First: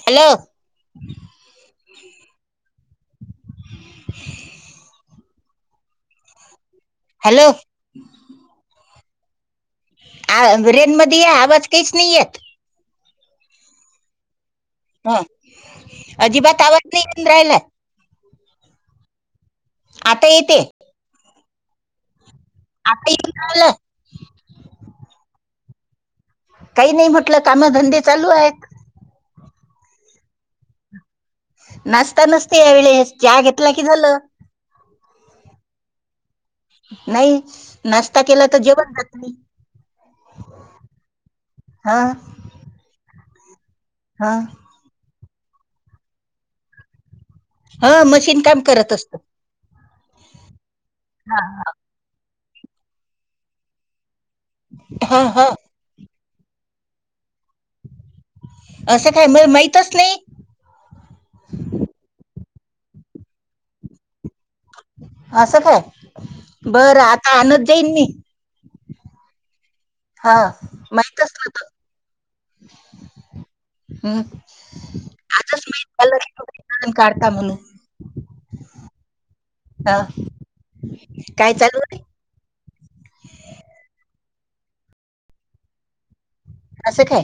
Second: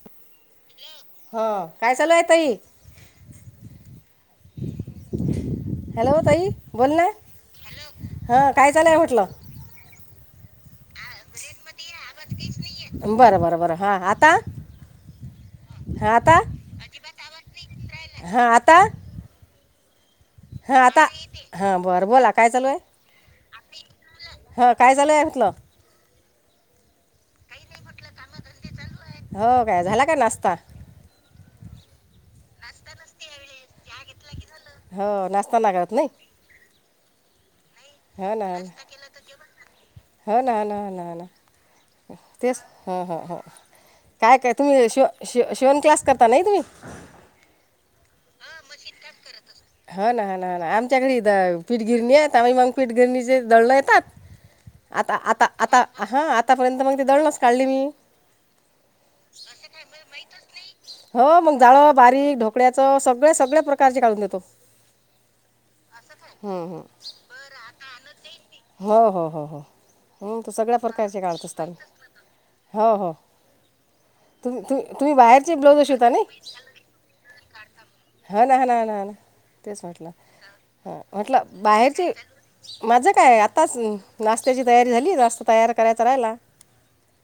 Hello हो काय चालू आहे तई हॅलो ताई बोल ना हॅलो हा काय चालय होटलं आ रेन मध्ये या आवाज काहीच नाही आहेत बरं बरं बरं हा आता हा हां अजिबात आवाज नाही बऊन राहिलाय हा आता आता येते हा आता हा बर बोला काय चालू आहे हल हां काय चालू आहे म्हटलं काही नाही म्हटलं काम धंदे चालू आहेत हो काय झाला काय नाष्टा नाचता नसते यावेळे च्या घेतला की झालं हो नाष्टाना करत नाही नाही नाष्टा केला तर जेवण जात मी हा ना ना ना हा तेच हा ह ह काय हा काय तुम्ही शव शिवण क्लास करता नाही तुम्ही हा मशीन काम करत असत हा ना हा ना ह ना आमच्याकडे पीठगिरणी आहे आही मग पीठगिरणीचे दळण येतात आता हा हा आता आता हा आतापर्यंत मग ते दळण असं काय म माहतच नाही हो मग जाळं बारीक ढोकळ्याचं सगळ सगळ्या प्रकारचे काढून देतो असं काय हं, हं. बरं आता आणनत जाईन मी हो हो हो हा हो त सगळ्या प्रकारचे माहीतच काढत नव्हतं असताना हो हो हं, तुम तु तुम्ही बाहेरची आजच ब्लाऊजं माहित शिवता झालं नाही की तुम्ही काढता म्हणून हा ना ना ना ना तेच हा म्हटलं हा म्हटलं काय चालू आहे बाहेरची माझं काय आताच नाष्ट्याची तयारी झाली [inaudible] तयार करायच राहिला असं काय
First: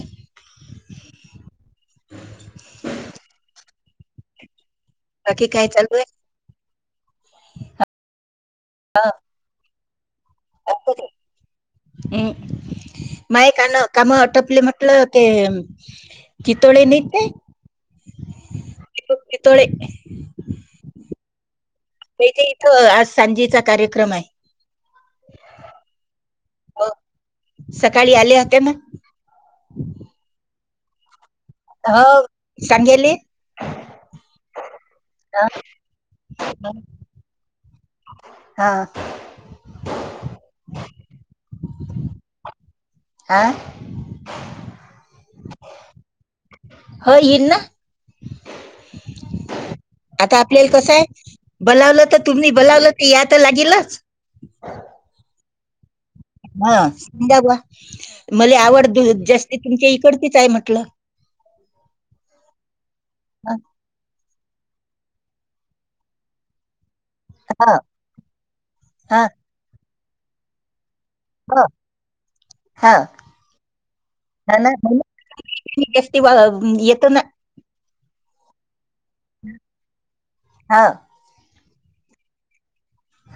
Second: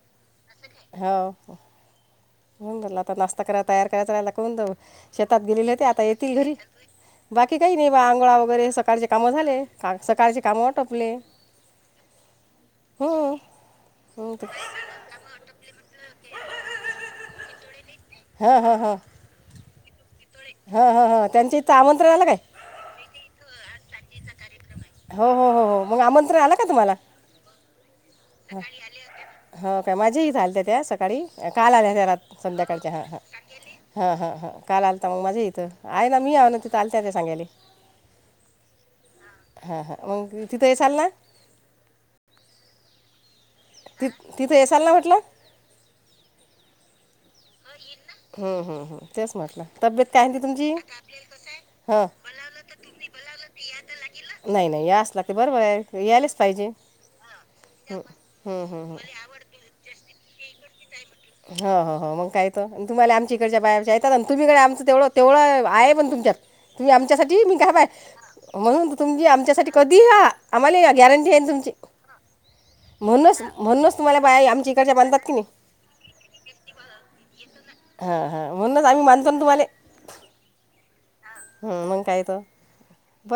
हो होन बरला आता नाष्टा करायला तयार करायच राहियला करून जाऊ शेतात बाकी काय गेलेले होते चालू आता आहे? येतील घरी बाकी काही नाही बा आंघोळा वगैरे सकाळचे कामं झाले काम टपले ह माय कान काम हं ते- अटपले म्हटलं की चितोळे नाही ते हा हा हा इथं आमंत्रण आलं ते काय ते इथं आज सांजेचा कार्यक्रम आहे हो हो हो हो मग आमंत्रण आलं का हो तुम्हाला सकाळी आले होते ना हो काय माझ्याही झालत त्या सकाळी काल हो आलेते रात संध्याकाळच्या हां सांगेले हां हा हा हा काल आलता मग माझ्या इथं आहे ना मी या ना तिथं आलत ते सांगायले हा हां ह म तिथय सल ना हा ति तिथं येसाल ना म्हटलं हो हरना हम्म हम् हम् तेच म्हटलं तब्येत काय ती तुमची बलावलं हां तर तुम्ही बलावलं तर या तर लागेलच नाही नाही या असला ते बरोबर आहे यायलाच पाहिजे हा समजा बा मला हं, हं, आवड हं. द जास्ती तुमच्या इकडतीच आहे म्हटलं हो हो हो मग काय तर तुम्हाला आमच्या हा इडच्या बाहेच्या येतात तुम्हीकडे आमचं तेवढं तेवढं आहे पण तुमच्यात तुम्ही आमच्यासाठी मी घहा हा बाय हा गॅरंटी आहे ना तुमची हा म्हणूनच म्हणूनच तुम्हाला बाय ना, ना आमच्या इकडच्या म्हणून बांधतात की नाही जास्ती बा येत ना हा म्हणूनच आम्ही मानतो ना तुम्हाला हा हम मंग काय तर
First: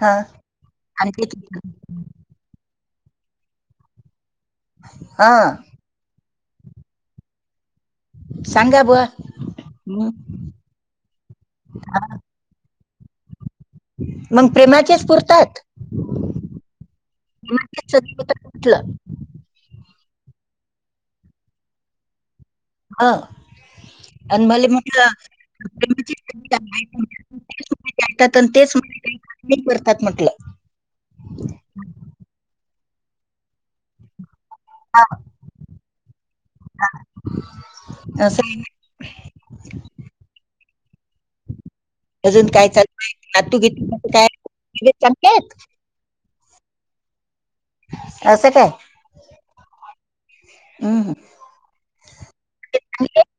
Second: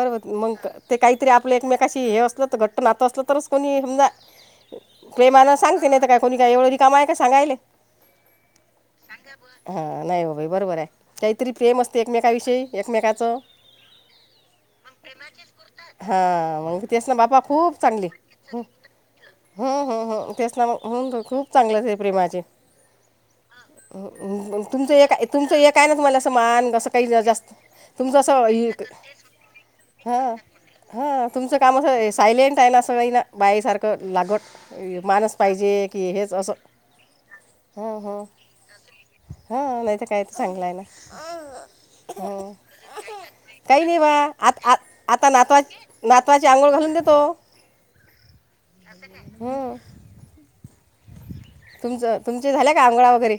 हा बर मग ते काहीतरी आपलं आमच्या एकमेकाशी हे असल तर घट ना आता असलं तरच कोणी समज हा प्रेमाला सांगते नाही तर काय कोणी काही एवढंध काम आहे का सांगायले सांगा बुवा हा नाही मग- हो बाई बरोबर आहे काहीतरी प्रेम असते एकमेकाविषयी एकमेकचं मग प्रेमाचे स्फुरतात हा मगती अस ना बापा खूप चांगली सगळे होतात म्हटलं हम् तेचना होन खूप चांगलंच प्रेमाचे हा आणि मला तुमचं म्हटलं एक तुमचं एक आहे ना तुम्हाला प्रेमाचेच असं सगळे मान कसं आहेत. काही जास्त तेच मला तुमचं ऐकतात आणि असं तेच मला काही नाही करतात हा म्हटलं हा तुमचं काम असं सायलेंट आहे काय ना सना बाय सारख लागत हा, माणस पाहिजे की हेच असं हम हम असं आहे. हा नाही तर काही तर चांगलं आहे ना अजून ह काय चालू आहे नातू काही गीतू नाही कसं बा काय आता तब्येत चांगली आता आहेत नातवा ना त आंघोळ घालून देतो असं काय हो हम् तुमचं तुमचे झाले का आंघोळा वगैरे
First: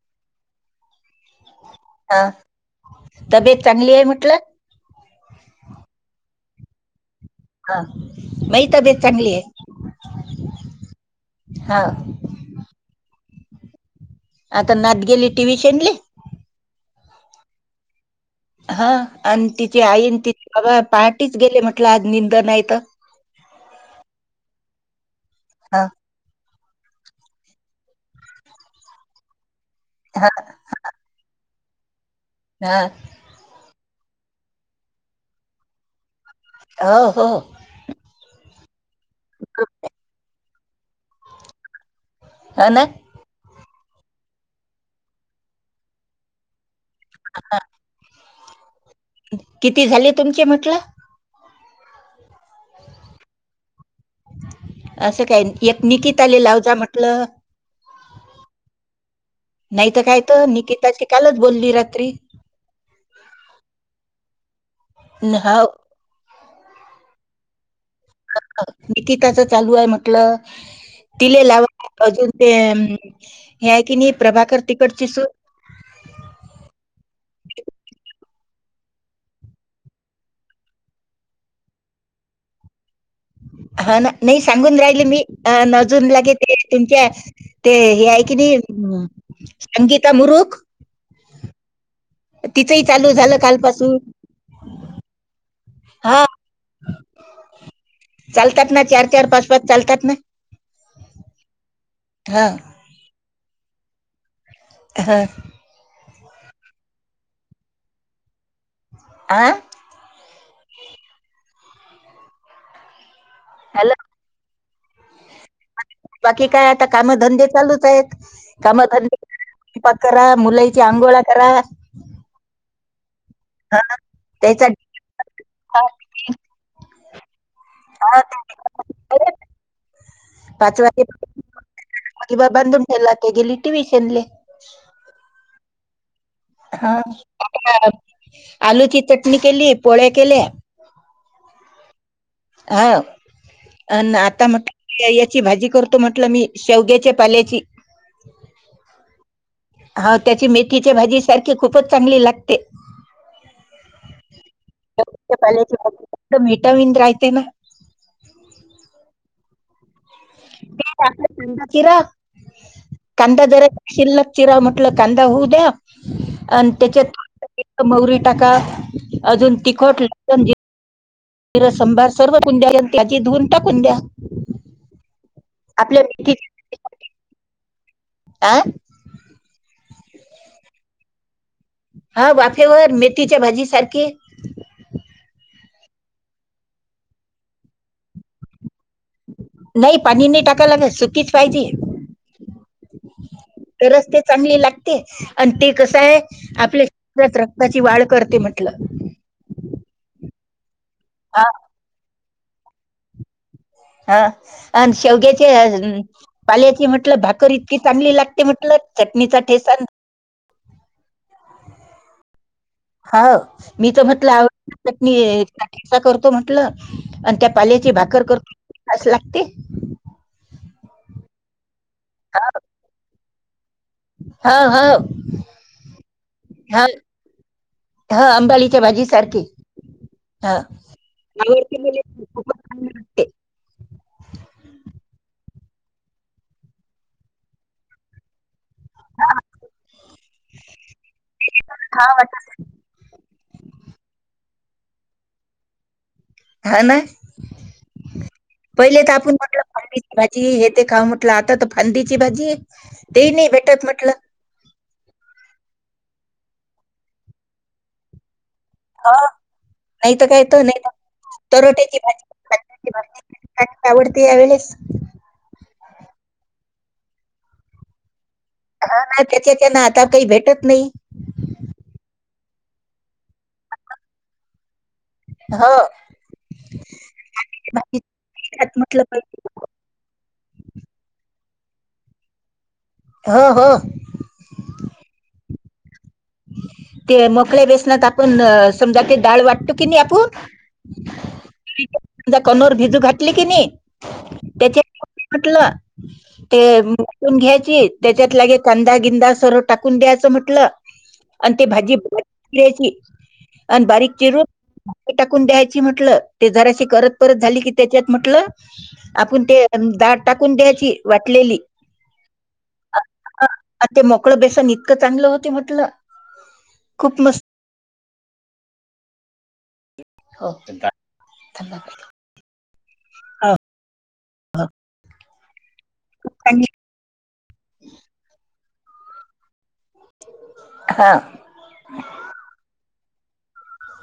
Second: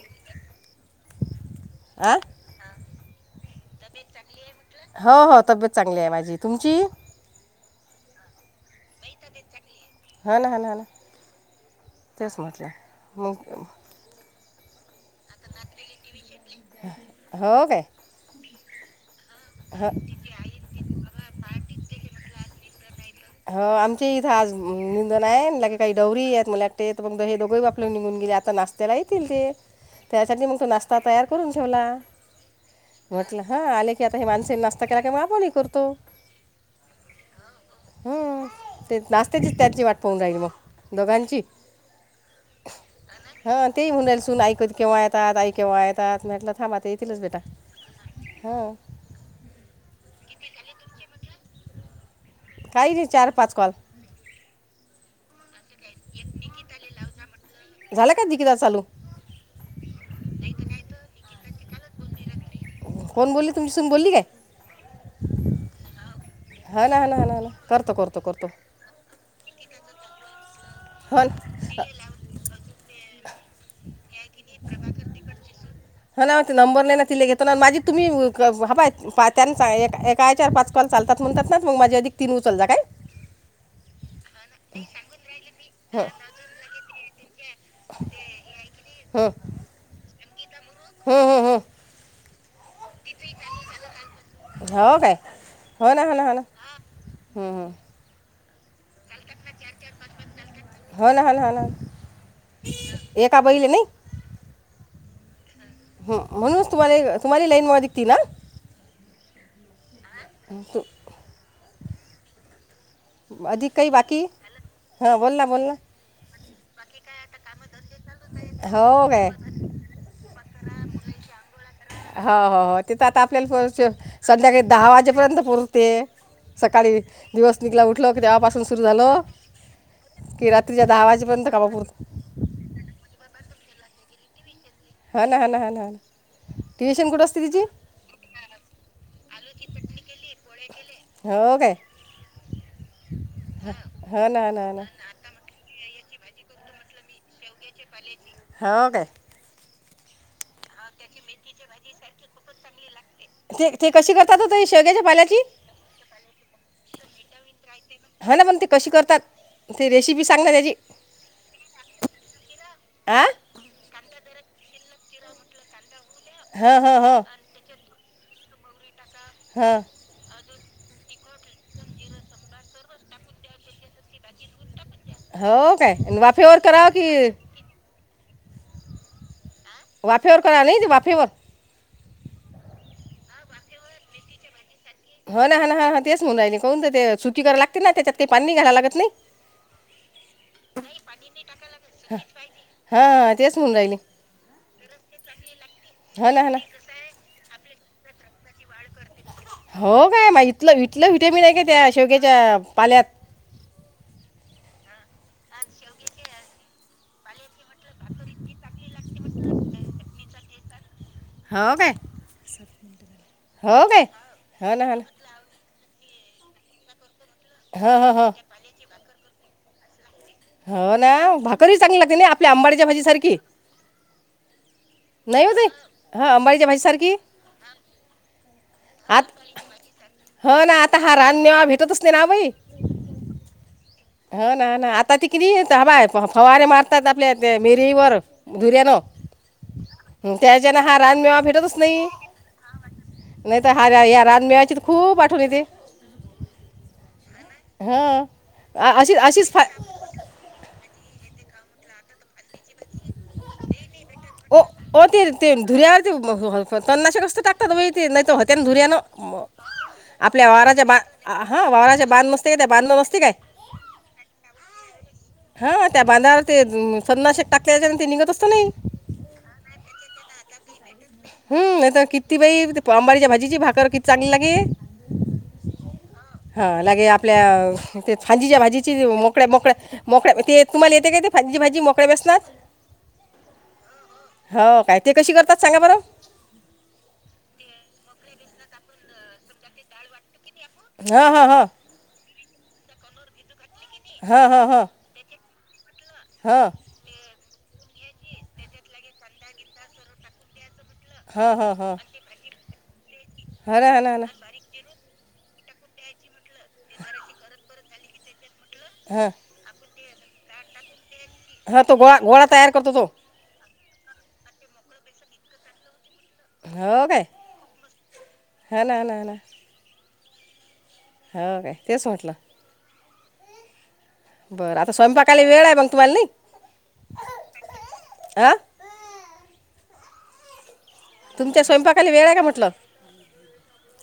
आ हा तबीेत चांगली आहे म्हटलं हो हो तब्येत चांगली आहे माझी तुमची हा मई तबीेत चांगली हो आहे ना हो ना हो ना हा म आता नात गेली टी व्ही शेडली हो का हा आणि तिची आईन ति बाबा पहाटीच गेले म्हटलं आज निंद नाही तर ह आमची इथं आज निंदन आहेे हा काही डवर आहेत मला एकटे मग हे दोघेही बाप् आप निघून गेले आता नाशत्याला येतील ते हा त्यासाठी मग तो नाश्ता तयार करून ठेवला हा म्हटलं हा आले की आता हे माणस नाश्ता केला कि मग आपणही करतो हो हो हम ते नाशतेचीच त्यांची वाट पन जाईल मग दोघांची ह ना हा ते म्हणाल सून आईक केव्हा येतात आई केव्हा येतात म्हटलं थांबते ये तीलच बेटा हो किती झाले तुमचे म्हटलं काही नाही चार पाच कल एकमिकीतत आले लावजा म्हटल झाला का जिकिदा चालू नाहीत कायत निकिताज की कालच बोलली रात्री कोण बोलली तुमच्यासून बोलली काय न- हो हा ना हा ना ह ना हणा करतो करतो कोतो कीताचं चालू आहे म्हटलं अस तिले लावा अजून ते हे आहे की नाही प्रभाकर तिकडची सुू ह ना नंबर नाही ना ति घेतो ना माझी तुम्ही ह बाय पा त्यां एका आयच्यावर पाच कॉल चालतात म्हणतात ना मग माझी अधिक तीन उचलतात काय हा ना नाही सांगून राहिले मी नजून लागे ते तुमच्या ते हे आहे की नाही हं, संगीता मुरुख हं, हं, हं. तिचंही चालू झालं कालपासून हो काय हो ना हो ना हा हो ना हम्म हम चालतात ना चार चार पाच पाच चालतात ना हो ना ह ह हा एका बैले नाही ह ह म्हणूनच तुम्हाला तुम्हाला लाईन मिकती ना आ आणिक अधिक आ? काही बाकी हा बोल ना बोल ना बाकी काय आता कामधंदे चालूच आहेत हो काय कामधंदे करा मुला अंगोळाकररा हो हो हो तेथ आता आपल्याला संध्याकाळी त्याचा दहा वाजेपर्यंत पुोरते डब्बा, सकाळी दिवस निघला उठल हा, की तेव्हापासून सुरू झालं ते की पाच रात्रीच्या दहा वाजेपर्यंत काबापूर एला तघलीटी वशनले हा ना ह ना ह ना हा ट्युशन कुठं असते तिची आलूची चटणी केली पोळे केले हो काय हा आणि हो ना आता हो ना म्हट हो ना याची भाजी कर तो म्हटलं मी शेवग्याच्या पाल्याची हो का हाव त्याची मेथीची भाजी सारखी खूपच चांगली लागते ते ते कशी करतात हो ते शेवग्याच्या पाल्याची मेटावीन राहते ना हो ना पण ते कशी करतात ते रेसिपी सांग ना त्याची ते [inaudible] आ कांदा जरा शिल्ल चिरा म्हटलं कांदा होऊ द्या आणि हा हा हा त्याच्यात टाका अजून तिखट वरसंभार सर्व कुंड्या आणि त्याची धुं टा कुंड्या हो काय वाफेवर कराव की आं वाफेवर करा नाही ते वाफेवर हा वाफेवर मेथीच्या भाजी सारखी हा ना हा ना ह ह तेच म्हण राहि कोणन ते सुटकी कराला लागते ना त्याच्यात ते पाणी घ्यायला लागत नाही नाही पाणी नाही टाका लागा सुकीच पाायती हां तेच म्हणून राहिली तरच ते चांगले लागते आणि ते कसं आहे हो ना हा ना आपल्या शरीरात त्याची वाढ करते म्हटलं हो काय मा इथलं इथलं हा वि्हटॅमिन आहे का त्या शेवग्याच्या पाल्यात हा आणि शेवग्याचे पाल्याची म्हटल भाकर इतकी चांगली लागते म्हटल चटणीचा ठेसा हो का हा मी तर म्हटलं हो ना आवडत हो ना चटनीचा करतो म्हटलं आणि त्या पाल्याची हो हो भाकर हो करत खास लागते हो ना भाकररी चांगली लागते ना आपल्या आंबाड्याच्या भाजी सारखी हा नाही होत हा अंबाडीच्या भाजी सारखी हा अंबालीच्या भाजी सारखी ह ना आता हा रानमेवा आवडते भेटतच मले नाही ना भाई खूपच चांगली वाटते हा ना ना आता ते किती येत ह बाय फवारे मारतात आपल्या ते मिरीवर धुर्यान त्याच्याने हा रान मेवा भेटतच नाही खाव वाटत नाही तर हार्या या रान मिळायची तर खूप आठवली तेे हा ना अ- पहिले तर अशी आपण अशीच फा म्हटलं ख भाजी हे ते खाऊ म्हटलं आता फांदीची भाजी ते नाही भेटत म्हटलं अ ते ते धुर्यावरती तन्नाश कसत टाकात ते नाही ते ह नाही [inaudible] तर काय आपल्या तर नाही वावारच्या तर बा हा वावारचे बांध नसते काय त्या बांधण मसती काय आवडती यावेळेस हा त्या बांधावर ते सन्नाशे टाक्या ते निघत असतो ना हा ना त्याच्याच्या ना आता काही भेटत नाही हम्ता किती बाई अंबाारीच्या भाजीची भाकर किती चांगली लागे हा हा हा लागे आपल्या ते ती फांजीच्या खात म्हटलं भाजीचे पहिले मोकळ्या मोकळ्या मोकळ्या ते तुम्हाला येते का ते फजी भाजी मोकळे बस हो हो हो काय ते कशी करतात सांगा बरं ते मोकळ्या बेसनात आपण समजा ते डाळ वाटतो की नाही आपण हा हा हा त्या कनुर भिजू घाटली की नाही हा हा हा त्याच्यात म्हटलं ते मुटून घ्यायची त्याच्यात लागे कांदा गिंदा सर्व टाकून द्यायचं म्हटलं आणि ते हो हो हो भाजी ब चिरायची हो आणि ना हो बारीक ना हो ना चिरून ते टाकून द्यायची म्हटलं ते जराशी करत परत झाली की त्याच्यात म्हटलं हां आपण ते दाट टाकून द्यायची वाटलेली हा तो गोळा घोळा तयार करतो तो आ ते मोकळं बेसन इतकं चांगलं होते म्हटलं हो काय खूप मस्त हा ना ह ना ह ना होत का हा काय तेच वाटलं हा बरं आता स्वयंपाकाला वेळ आहे मंग तुम्हाला नाही खूप चांगली. अ हा तुमच्या स्वयंपाकाली वेळ आहे का म्हटलं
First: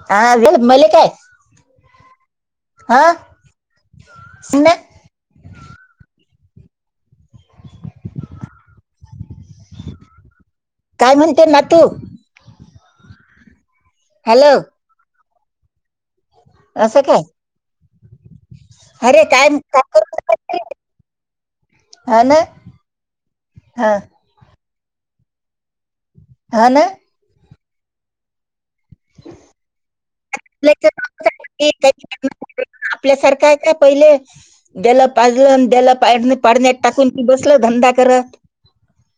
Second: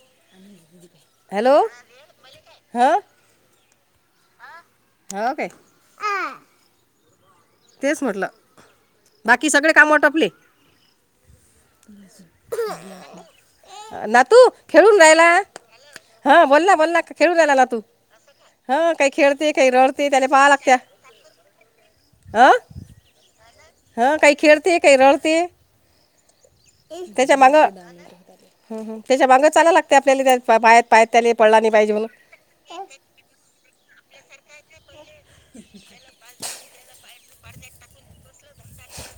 हा म हॅलो हां हा सने हो काे तेच म्हटलं बाकी सगळे काम आटपले ते [inaudible] नातू खेळूण राहीला हा बोलला बोलला असं काय खेळूण लायला नातू हा काही अरे काय खेळते काही काय रडते त्याने पाहा लागत्या ह ना हा काही खेळते काही रडते हा ना त्याच्या मग ह ह त्याच्या बांगर चाला लागते आपल्याला त्या पाया आपल्याचं पाया नाव त्या पडला सांगितलं की नाही पाहिजे त्याची- म्हणून आपल्यासारखं आहे का पहिले द्याला पाजलं द्याला पाड पाडण्यात टाकून म बसल धंदा करत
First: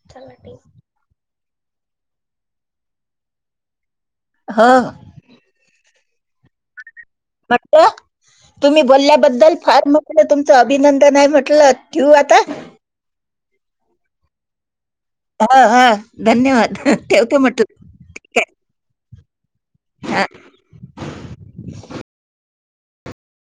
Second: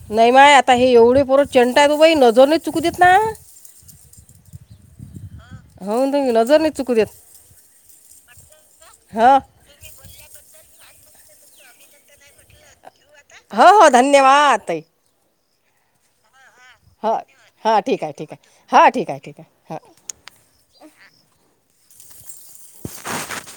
नाही माय आता हे एवढे परोरत चंटा आहे तो बाई नजरने चुकू देत ना हा हो ती नजर नाही चुकू द्यात म्हणता तुम्ही हं बोलल्याबद्दल फार मोठ तुमच अभिनंदन आहे म्हटलं ठेवू आता हो हो धन्यवाद तई हा हा धन्यवाद हा ठेवते म्हटलं हा ठीक आहे ठीक आहे हा ठीक आहे ठीक आहे हां ह